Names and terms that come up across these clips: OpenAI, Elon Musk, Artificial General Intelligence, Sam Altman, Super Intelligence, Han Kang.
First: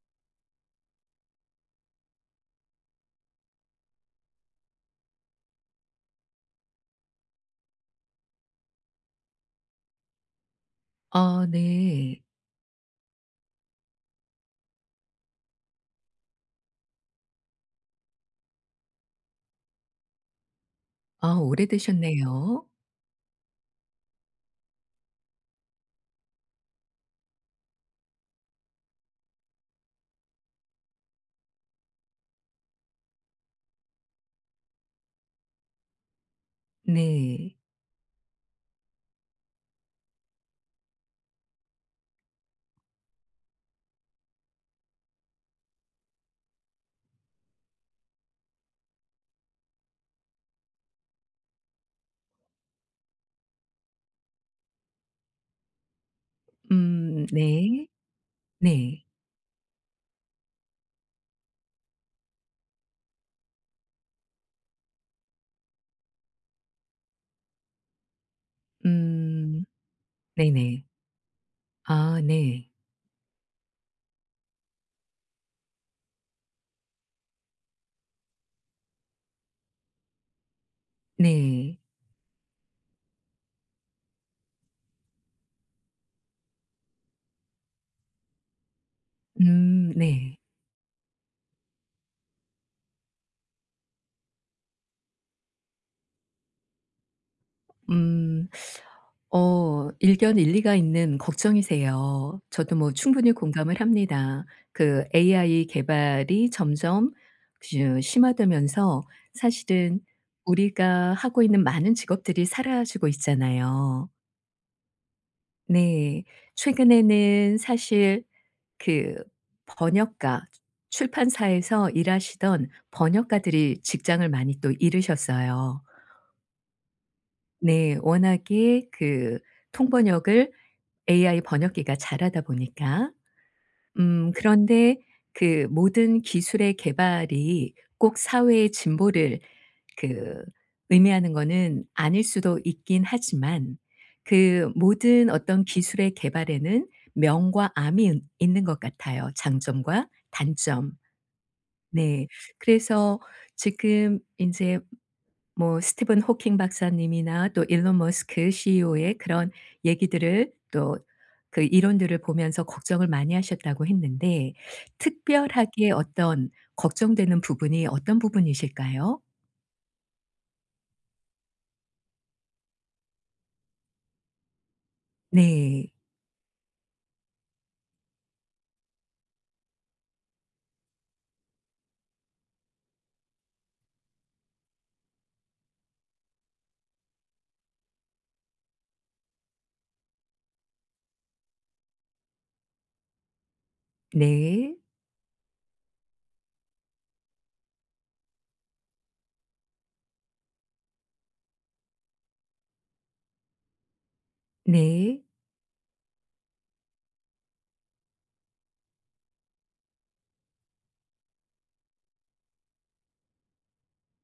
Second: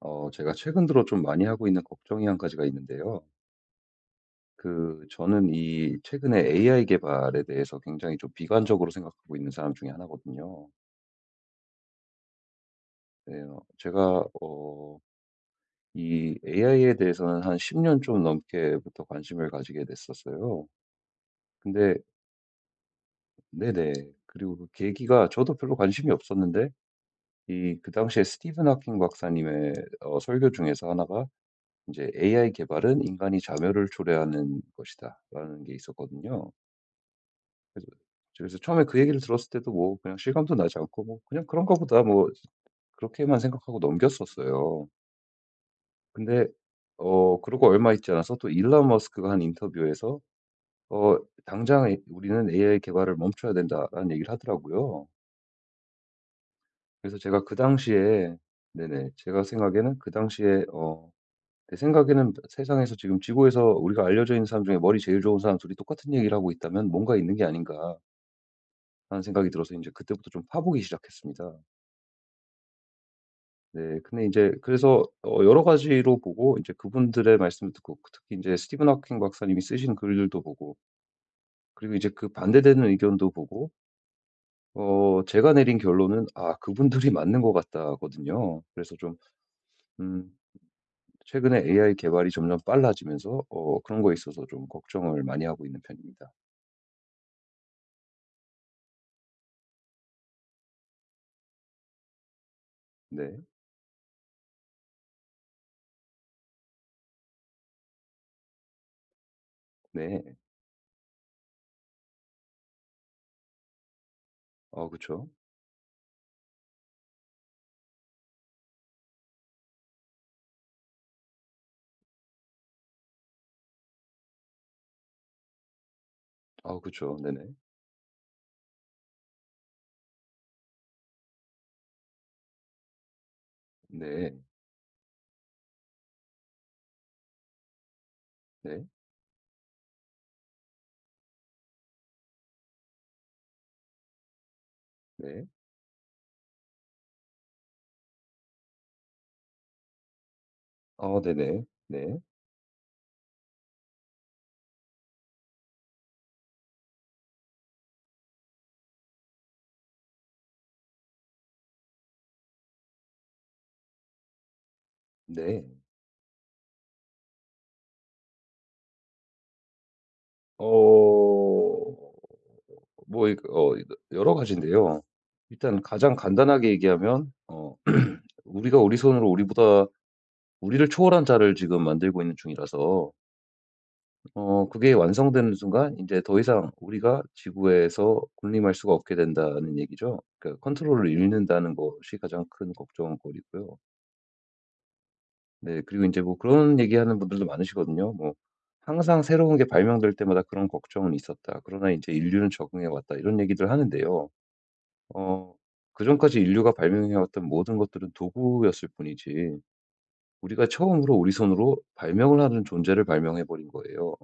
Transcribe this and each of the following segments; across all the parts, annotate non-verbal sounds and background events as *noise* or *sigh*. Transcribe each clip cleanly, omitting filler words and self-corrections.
제가 최근 들어 좀 많이 하고 있는 걱정이 한 가지가 있는데요. 저는 이 최근에 AI 개발에 대해서 굉장히 좀 비관적으로 생각하고 있는 사람 중에 하나거든요. 아 네. 네, 이 AI에 대해서는 한 10년 좀 넘게부터 관심을 가지게 됐었어요. 아 근데, 오래되셨네요. 네네. 그리고 그 계기가 저도 별로 관심이 없었는데, 그 당시에 스티븐 하킹 박사님의 설교 중에서 하나가 이제 AI 개발은 인간이 자멸을 초래하는 것이다, 라는 게 있었거든요. 네. 그래서 그래서 처음에 그 얘기를 들었을 때도 뭐 그냥 실감도 나지 않고 뭐 '그냥 그런가 보다.' 뭐 그렇게만 생각하고 넘겼었어요. 근데 그러고 얼마 있지 않아서 또 일론 머스크가 한 인터뷰에서 어 "당장 우리는 AI 개발을 멈춰야 된다."라는 얘기를 하더라고요. 그래서 제가 그 네. 당시에. 네. 네네. 제가 생각에는 그 당시에 내 생각에는, 세상에서 지금 지구에서 우리가 알려져 있는 사람 중에 머리 제일 좋은 사람 둘이 똑같은 얘기를 하고 있다면 뭔가 있는 게 아닌가 하는 생각이 음 들어서 이제 그때부터 좀 파보기 네네. 시작했습니다. 아 네. 네. 근데 이제 그래서 여러 가지로 보고 이제 그분들의 말씀을 듣고 그 특히 이제 스티븐 하킹 박사님이 쓰신 글들도 보고, 네. 그리고 이제 그 반대되는 의견도 보고 제가 내린 결론은 '아 그분들이 *laughs* 맞는 것 같다.'거든요. 그래서 좀, 음 네. 최근에 AI 개발이 점점 빨라지면서 그런 거에 있어서 좀 걱정을 많이 하고 있는 편입니다. 음 일견 일리가 있는 걱정이세요. 저도 뭐 충분히 네. 공감을 합니다. 그 AI 개발이 점점 그 심화되면서 사실은 네. 우리가 하고 있는 많은 직업들이 사라지고 있잖아요. 어, 그쵸. 네. 최근에는 사실 그 번역가 출판사에서 일하시던 번역가들이 직장을 많이 또 잃으셨어요. 아, 그쵸. 네네. 네. 워낙에 그 통번역을 AI 번역기가 잘하다 보니까. 네. 그런데 그 모든 기술의 개발이 꼭 사회의 네. 진보를 그 의미하는 거는 아닐 수도 있긴 하지만 그 모든 네. 어떤 기술의 개발에는 명과 암이 은 있는 것 같아요, 장점과 단점. 어, 네네. 네. 네. 그래서 지금 인제 뭐 스티븐 호킹 박사님이나 또 일론 머스크 CEO의 그런 얘기들을 또 그 이론들을 보면서 걱정을 많이 하셨다고 했는데, 네. 특별하게 어떤 걱정되는 부분이 어떤 부분이실까요? 어. 뭐 이 여러 가지인데요. 일단 네. 가장 간단하게 얘기하면 *clears throat* 우리가 우리 손으로 우리보다 우리를 초월한 자를 지금 만들고 있는 중이라서, 그게 완성되는 순간 이제 더 이상 우리가 지구에서 군림할 수가 없게 된다는 얘기죠. 그러니까 컨트롤을 잃는다는 것이 가장 큰 걱정거리고요. 네. 네. 그리고 이제 뭐 그런 얘기하는 분들도 많으시거든요. 뭐 "항상 새로운 게 발명될 때마다 그런 걱정은 있었다. 그러나 이제 인류는 적응해 왔다." 이런 얘기들 하는데요. 네. 어 그전까지 인류가 발명해 왔던 모든 것들은 도구였을 뿐이지, 우리가 처음으로 우리 손으로 발명을 하는 존재를 발명해 버린 거예요.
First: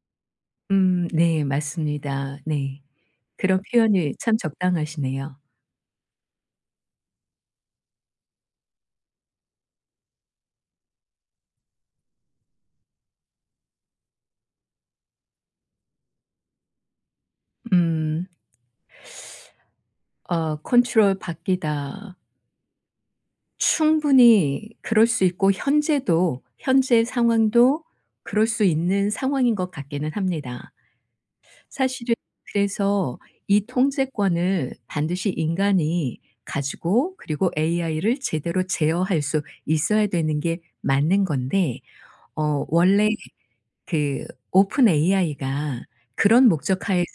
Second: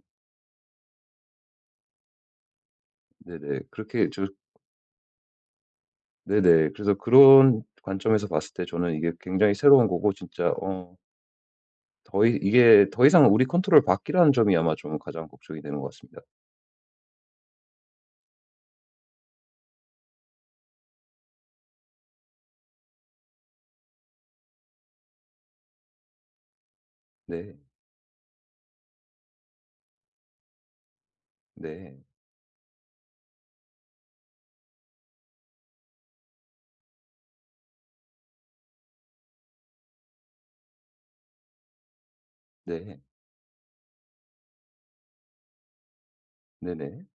네 맞습니다. 네. 네네. 그런 그렇게 표현이 저. 참 적당하시네요. 네네. 그래서 그런 관점에서 봤을 때 저는 이게 굉장히 새로운 거고 진짜 더 이 이게 더 이상 우리 컨트롤 밖이라는 점이 아마 좀 가장 걱정이 되는 것 같습니다. 음 '컨트롤 받기다.' 충분히 그럴 수 있고 현재도 현재 네. 상황도 그럴 수 있는 상황인 것 같기는 합니다. 네. 사실은 그래서 이 통제권을 반드시 인간이 가지고 그리고 AI를 제대로 제어할 수 있어야 되는 게 맞는 건데, 네. 원래 그 오픈 AI가 그런 네네. 목적하에서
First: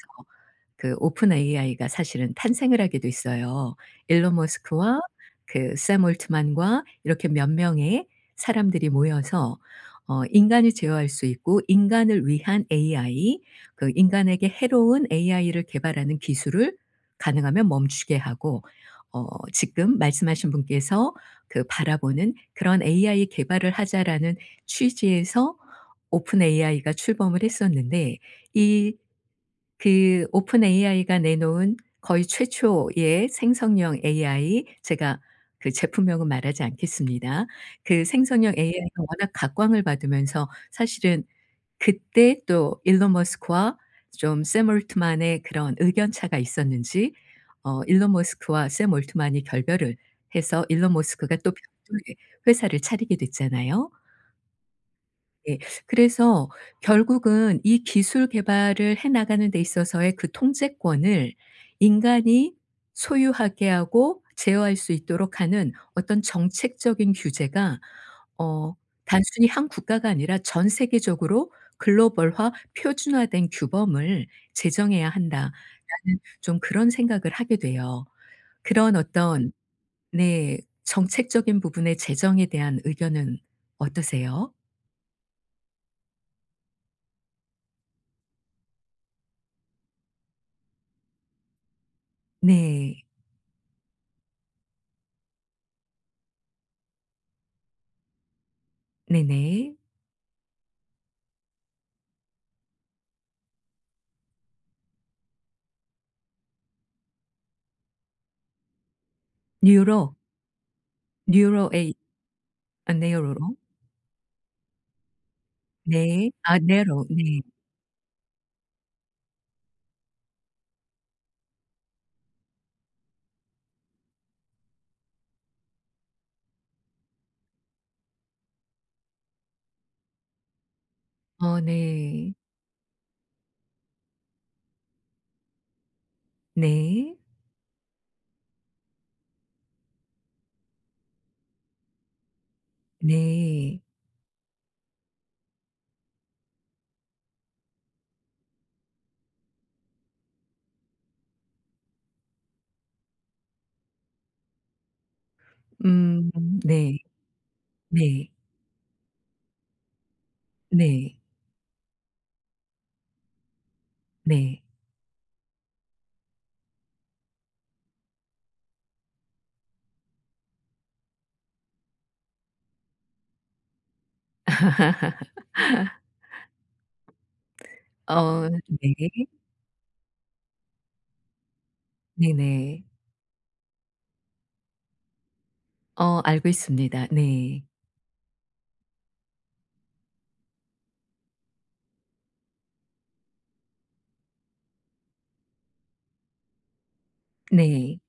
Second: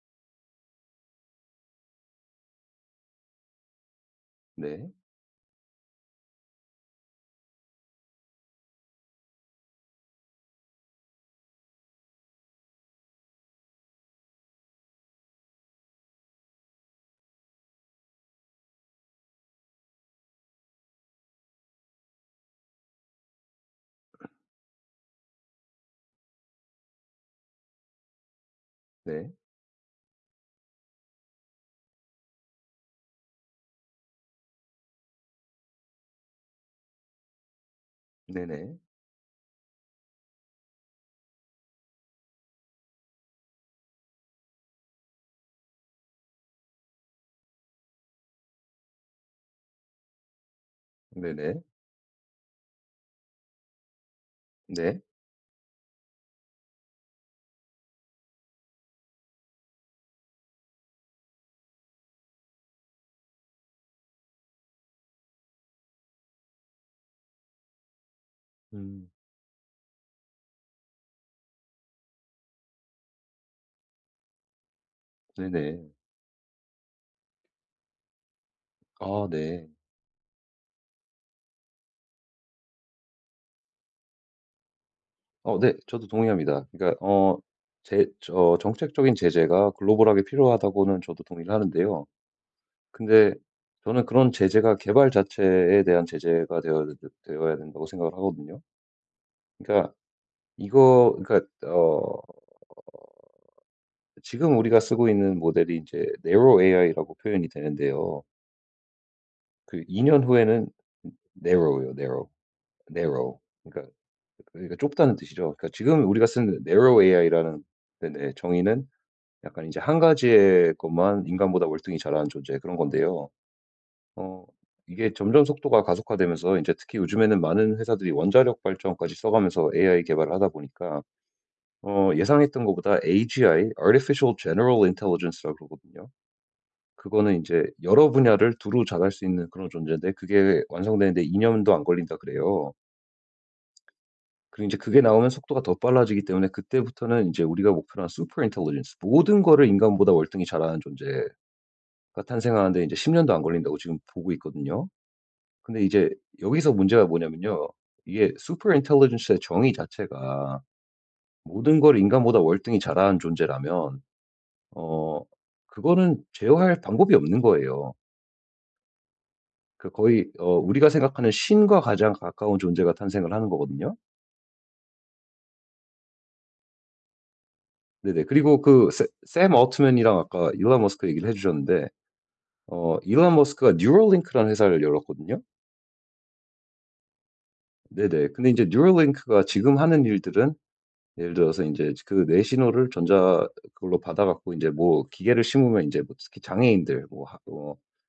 그 오픈 AI가 사실은 탄생을 하게 됐어요. 일론 네. 머스크와 그 샘 올트만과 이렇게 몇 명의 사람들이 모여서 인간을 제어할 수 있고 인간을 위한 AI, 그 인간에게 해로운 AI를 개발하는 기술을 가능하면 멈추게 하고, 어 지금 말씀하신 분께서 그 바라보는 그런 'AI 개발을 하자.'라는 취지에서 오픈 AI가 출범을 했었는데, 이 네. 그 오픈 AI가 내놓은 거의 최초의 생성형 AI, 제가 그 제품명은 말하지 않겠습니다. 그 생성형 네. 네네. AI가 워낙 각광을 받으면서 사실은 그때 또 일론 머스크와 좀 샘 올트만의 그런 의견 차가 있었는지, 일론 머스크와 샘 올트만이 결별을 해서 일론 머스크가 또 네네. 별도의 회사를 차리게 됐잖아요. 네. 네. 그래서 결국은 이 기술 개발을 해 나가는 데 있어서의 그 통제권을 인간이 소유하게 하고 제어할 수 있도록 하는 어떤 정책적인 규제가 어 음. 단순히 한 국가가 아니라 전 세계적으로 글로벌화 표준화된 규범을 제정해야 한다라는 네네. 좀 그런 생각을 하게 돼요. 그런 아, 어떤 네. 네 정책적인 부분의 제정에 대한 의견은 어떠세요? 어, 네. 저도 동의합니다. 그러니까 제 저 정책적인 제재가 글로벌하게 필요하다고는 저도 동의를 하는데요. 네. 근데 저는 그런 제재가 개발 자체에 대한 제재가 되어야 된다고 생각을 하거든요. 네네. 그러니까 그러니까 어 지금 우리가 쓰고 있는 모델이 이제 narrow AI라고 표현이 되는데요. 그 2 뉴로, 년 후에는 narrow 요 뉴로에 narrow, 아 narrow. 네로로. 그러니까 그러니까 좁다는 뜻이죠. 그러니까 지금 우리가 네. 아 쓰는 narrow 네로. 네. AI라는, 네네, 정의는 약간 이제 한 가지의 것만 인간보다 월등히 잘하는 존재 그런 건데요. 어 이게 점점 속도가 가속화되면서 이제 특히 요즘에는 많은 회사들이 원자력 발전까지 써 가면서 AI 개발을 하다 보니까 어 네. 예상했던 것보다, AGI Artificial General Intelligence라고 그러거든요. 네. 그거는 이제 여러 분야를 두루 잘할 수 있는 그런 존재인데, 그게 완성되는데 2 년도 안 걸린다 그래요. 네. 그리고 이제 그게 나오면 속도가 더 빨라지기 때문에 그때부터는 이제 우리가 목표로 한 Super Intelligence, 모든 거를 인간보다 월등히 잘하는 존재 가 탄생하는데 이제10 년도 안 걸린다고 지금 보고 있거든요. 근데 이제 음 여기서 네. 문제가 뭐냐면요. 네. 이게 super intelligence의 정의 자체가 네. 모든 걸 인간보다 월등히 잘하는 존재라면 네. 어 그거는 제어할 방법이 없는 거예요. 그 거의 우리가 생각하는 신과 가장 가까운 존재가 탄생을 하는 거거든요. 네네. 어 그리고 네. 샘올트맨이랑 아까 일론 머스크 얘기를 해 주셨는데 네네. 일론 머스크가 뉴럴링크라는 회사를 열었거든요. 어 알고 있습니다. 네. 네네. 근데 이제 뉴럴링크가 지금 하는 일들은, 예를 들어서 이제 그 뇌신호를 전자 그걸로 받아 갖고 이제 뭐 기계를 심으면 이제 뭐 특히 장애인들 뭐 네.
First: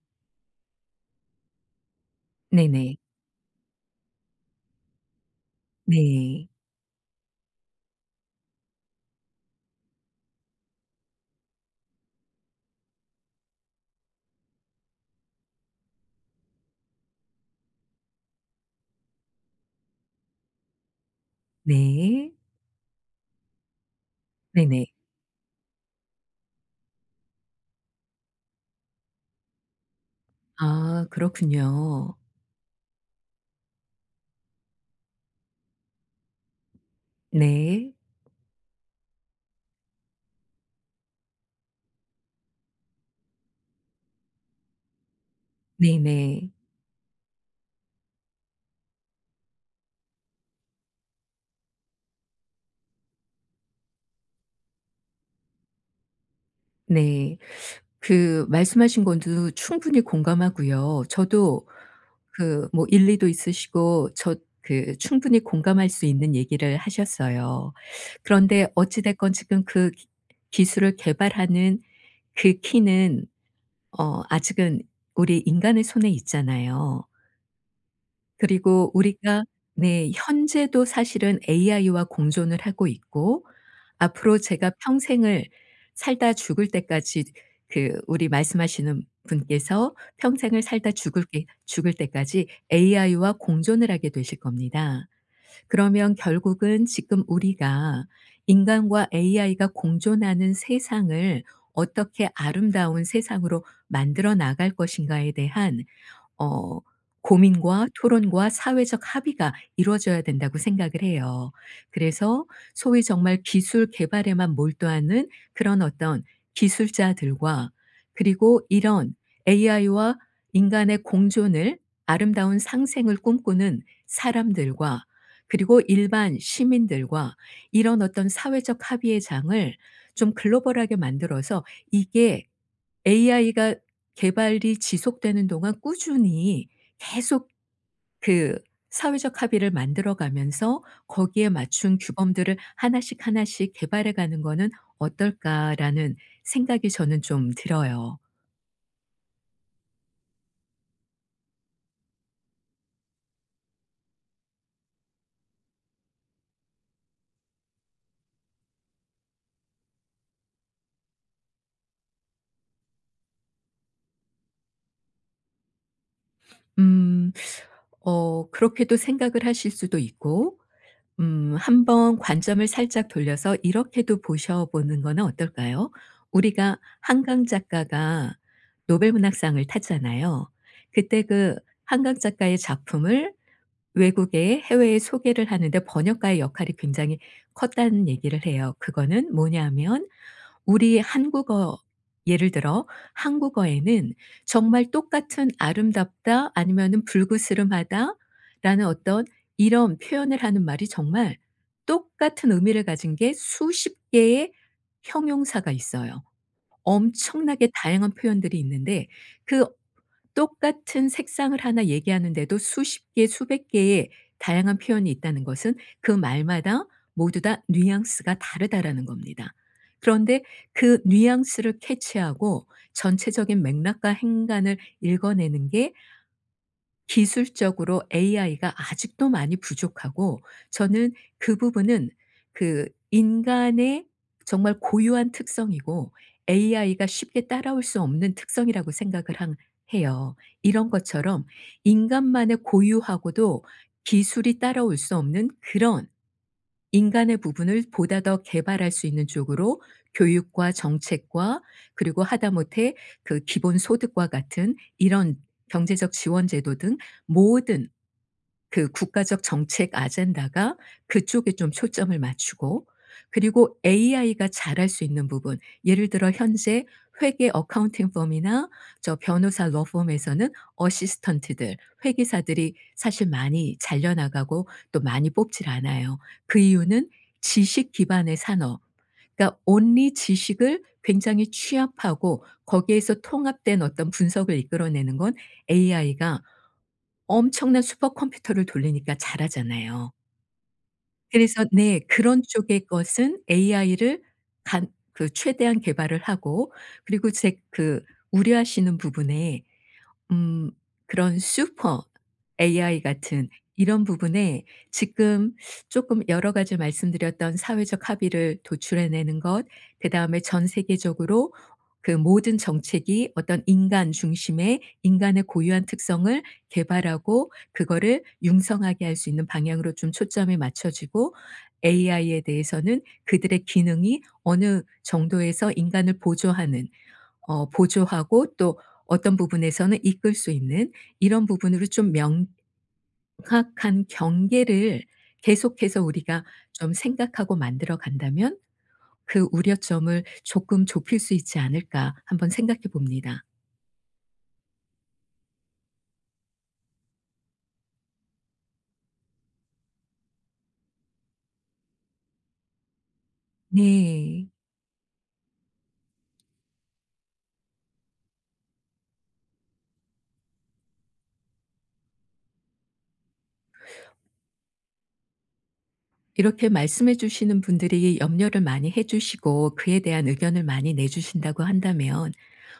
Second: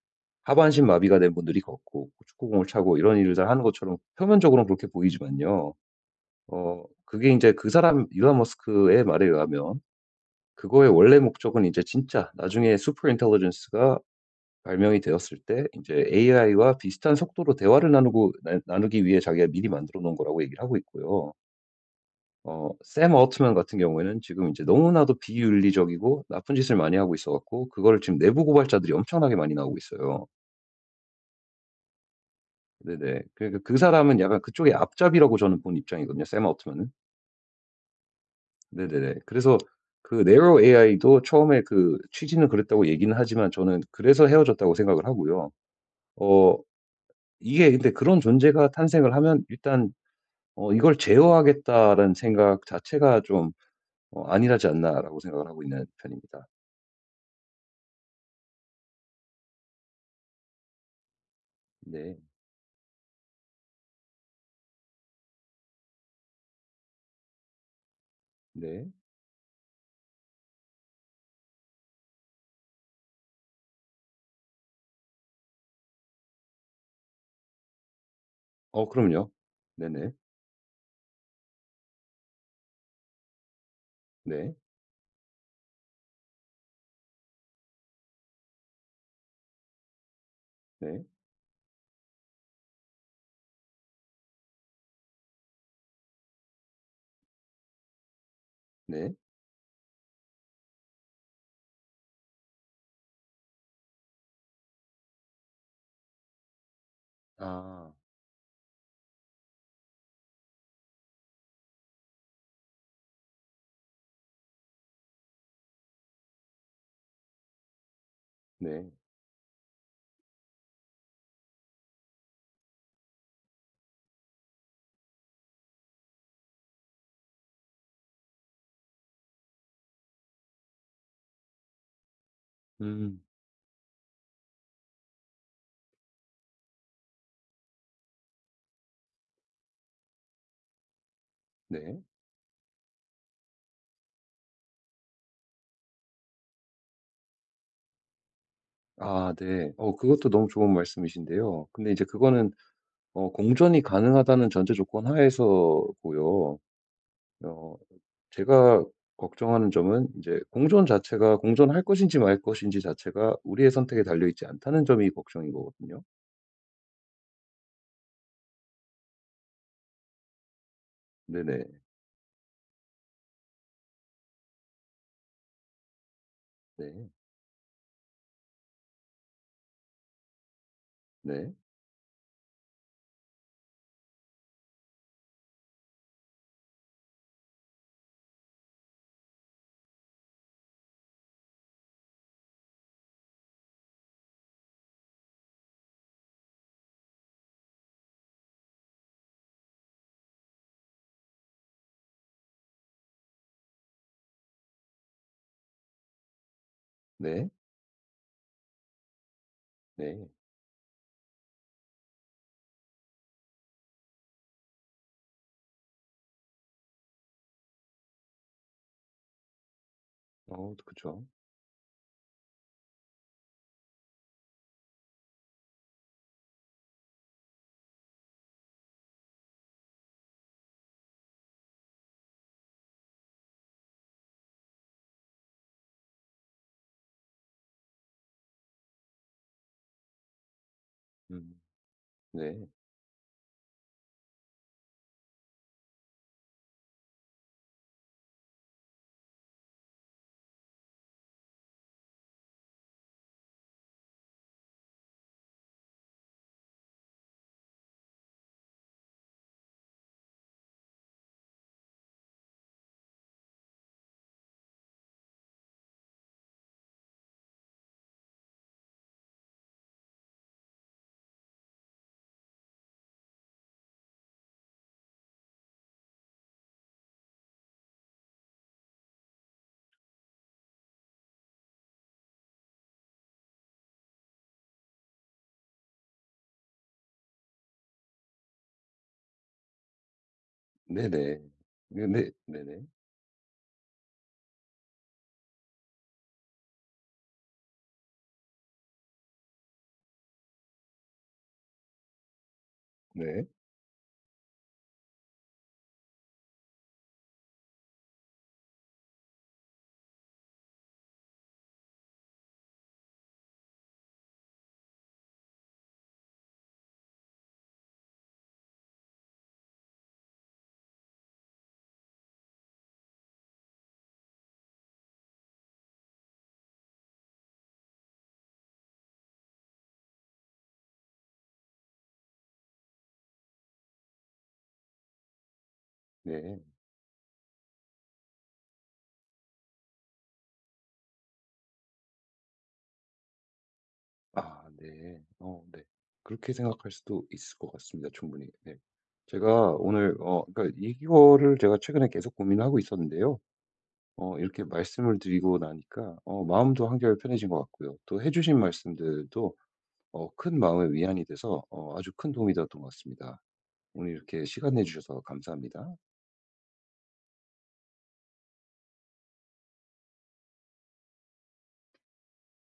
하반신 마비가 된 분들이 걷고 축구공을 네네. 차고 이런 일을 다 하는 것처럼, 표면적으로는 그렇게 보이지만요. 네. 그게 이제 그 사람 일론 머스크의 말에 의하면 그거의 원래 목적은 이제 진짜 나중에 슈퍼 인텔리전스가 발명이 되었을 때 이제 AI와 비슷한 속도로 대화를 나누고 나누기 위해 자기가 미리 만들어 놓은 거라고 얘기를 하고 있고요. 네. 샘 알트만 같은 경우에는 지금 이제 네네. 너무나도 비윤리적이고 나쁜 짓을 많이 하고 있어 갖고 그거를 지금 내부 고발자들이 엄청나게 많이 나오고 있어요. 아 그렇군요. 네네. 그러니까 그 사람은 약간 그쪽의 앞잡이라고 저는 본 입장이거든요, 샘 알트만은. 네. 네네네. 그래서 그 네로 AI도 처음에 그 취지는 그랬다고 얘기는 하지만 저는 그래서 헤어졌다고 생각을 하고요. 네네. 어 이게 근데 그런 존재가 탄생을 하면 일단 '이걸 제어하겠다.'라는 생각 자체가 좀 '안일하지 않나.'라고 생각을 하고 있는 편입니다. 네. 그 말씀하신 건도 충분히 공감하고요. 저도 네. 그 뭐 일리도 있으시고 저 그 충분히 공감할 수 있는 얘기를 하셨어요. 그런데 네. 어찌 됐건 지금 그 기 기술을 개발하는 그 키는 아직은 우리 인간의 손에 있잖아요. 어, 그리고 그럼요. 우리가 네 네네. 현재도 사실은 AI와 공존을 하고 있고, 앞으로 네. 제가 평생을 살다 죽을 때까지, 그 우리 말씀하시는 분께서 평생을 살다 네. 죽을 게 죽을 때까지 AI와 공존을 하게 되실 겁니다. 그러면 결국은 지금 우리가 인간과 네. AI가 공존하는 세상을 어떻게 아름다운 세상으로 만들어 나갈 것인가에 대한 어 고민과 아, 토론과 사회적 합의가 이루어져야 된다고 생각을 해요. 그래서 소위 정말 기술 개발에만 몰두하는 그런 어떤 기술자들과, 그리고 네. 이런 AI와 인간의 공존을 아름다운 상생을 꿈꾸는 사람들과, 그리고 일반 시민들과 이런 어떤 사회적 합의의 장을 좀 글로벌하게 만들어서 이게 음, AI가 개발이 지속되는 동안 꾸준히 계속 그 사회적 합의를 만들어 가면서 거기에 맞춘 네. 규범들을 하나씩 하나씩 개발해 가는 거는 어떨까라는 생각이 저는 좀 들어요. 아, 네. 그것도 너무 좋은 말씀이신데요. 근데 이제 그거는 공존이 가능하다는 전제 조건 하에서고요. 어 제가 걱정하는 점은 이제 공존 자체가, 공존할 것인지 말 것인지 자체가 우리의 선택에 달려 있지 않다는 점이 걱정인 거거든요. 음. 그렇게도 생각을 하실 수도 있고, 네네. 한번 관점을 살짝 돌려서 이렇게도 보셔보는 거는 어떨까요? 우리가 네. 한강 작가가 노벨 문학상을 탔잖아요. 그때 네. 그 한강 작가의 작품을 외국에 해외에 소개를 하는데 번역가의 역할이 굉장히 컸다는 얘기를 해요. 그거는 뭐냐면 우리 한국어, 예를 들어 한국어에는 정말 똑같은 아름답다 아니면은 불그스름하다라는 어떤 이런 표현을 하는 말이 정말 똑같은 의미를 가진 게 수십 개의 형용사가 있어요. 네. 엄청나게 다양한 표현들이 있는데 그 네. 똑같은 색상을 하나 얘기하는데도 수십 개 수백 개의 다양한 표현이 있다는 것은 그 말마다 모두 다 뉘앙스가 다르다라는 겁니다. 그런데 어, 그 그쵸. 뉘앙스를 캐치하고 전체적인 맥락과 행간을 읽어내는 게 기술적으로 AI가 아직도 많이 부족하고, 저는 그 부분은 그 인간의 정말 고유한 특성이고 AI가 쉽게 따라올 수 없는 특성이라고 생각을 한 해요. 이런 것처럼 음. 네. 인간만의 고유하고도 기술이 따라올 수 없는 그런 인간의 부분을 보다 더 개발할 수 있는 쪽으로 교육과 정책과, 그리고 하다못해 그 기본소득과 같은 이런 경제적 지원 제도 등 모든 그 국가적 정책 아젠다가 그쪽에 좀 초점을 맞추고, 그리고 AI가 잘할 수 있는 부분 예를 들어 현재 회계 어카운팅 펌이나 저 변호사 러 펌에서는 어시스턴트들, 회계사들이 사실 많이 잘려 나가고 또 많이 뽑질 않아요. 그 이유는 지식 기반의 산업. 그러니까 온리 지식을 굉장히 취합하고 거기에서 통합된 어떤 분석을 이끌어내는 건 AI가 엄청난 슈퍼컴퓨터를 돌리니까 잘하잖아요. 네네. 그래서 네 네네. 그런 네네. 쪽의 것은 AI를 간 그 최대한 개발을 하고, 그리고 제 그 우려하시는 부분에, 음 그런 슈퍼 AI 네. 같은 이런 부분에 지금 조금 여러 가지 말씀드렸던 사회적 합의를 도출해 내는 것, 그다음에 전 세계적으로 그 모든 정책이 어떤 인간 중심의 인간의 고유한 특성을 개발하고 그거를 융성하게 할 수 있는 방향으로 좀 초점이 맞춰지고, AI에 대해서는 그들의 기능이 어느 정도에서 인간을 보조하는, 어 보조하고 또 어떤 부분에서는 이끌 수 있는 이런 부분으로 좀 명확한 경계를 계속해서 우리가 네. 좀 생각하고 만들어 간다면 그 우려점을 조금 좁힐 수 있지 않을까 한번 생각해 봅니다. 아, 네. 어, 네. 그렇게 생각할 수도 있을 것 같습니다 충분히. 네. 제가 오늘 그러니까 이거를 제가 최근에 계속 고민을 하고 있었는데요. 네. 이렇게 말씀을 드리고 나니까 마음도 한결 편해진 것 같고요. 또 해 주신 말씀들도 큰 마음의 위안이 돼서 아주 큰 도움이 되었던 것 같습니다. 오늘 이렇게 시간 내 주셔서 감사합니다. 이렇게 말씀해 주시는 분들이 염려를 많이 해 주시고 그에 대한 의견을 많이 내 주신다고 한다면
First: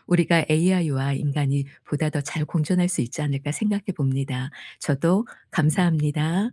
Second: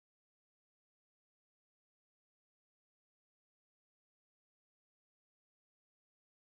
우리가 'AI와 인간이 보다 더 잘 공존할 수 있지 않을까.' 생각해 봅니다. 저도 감사합니다.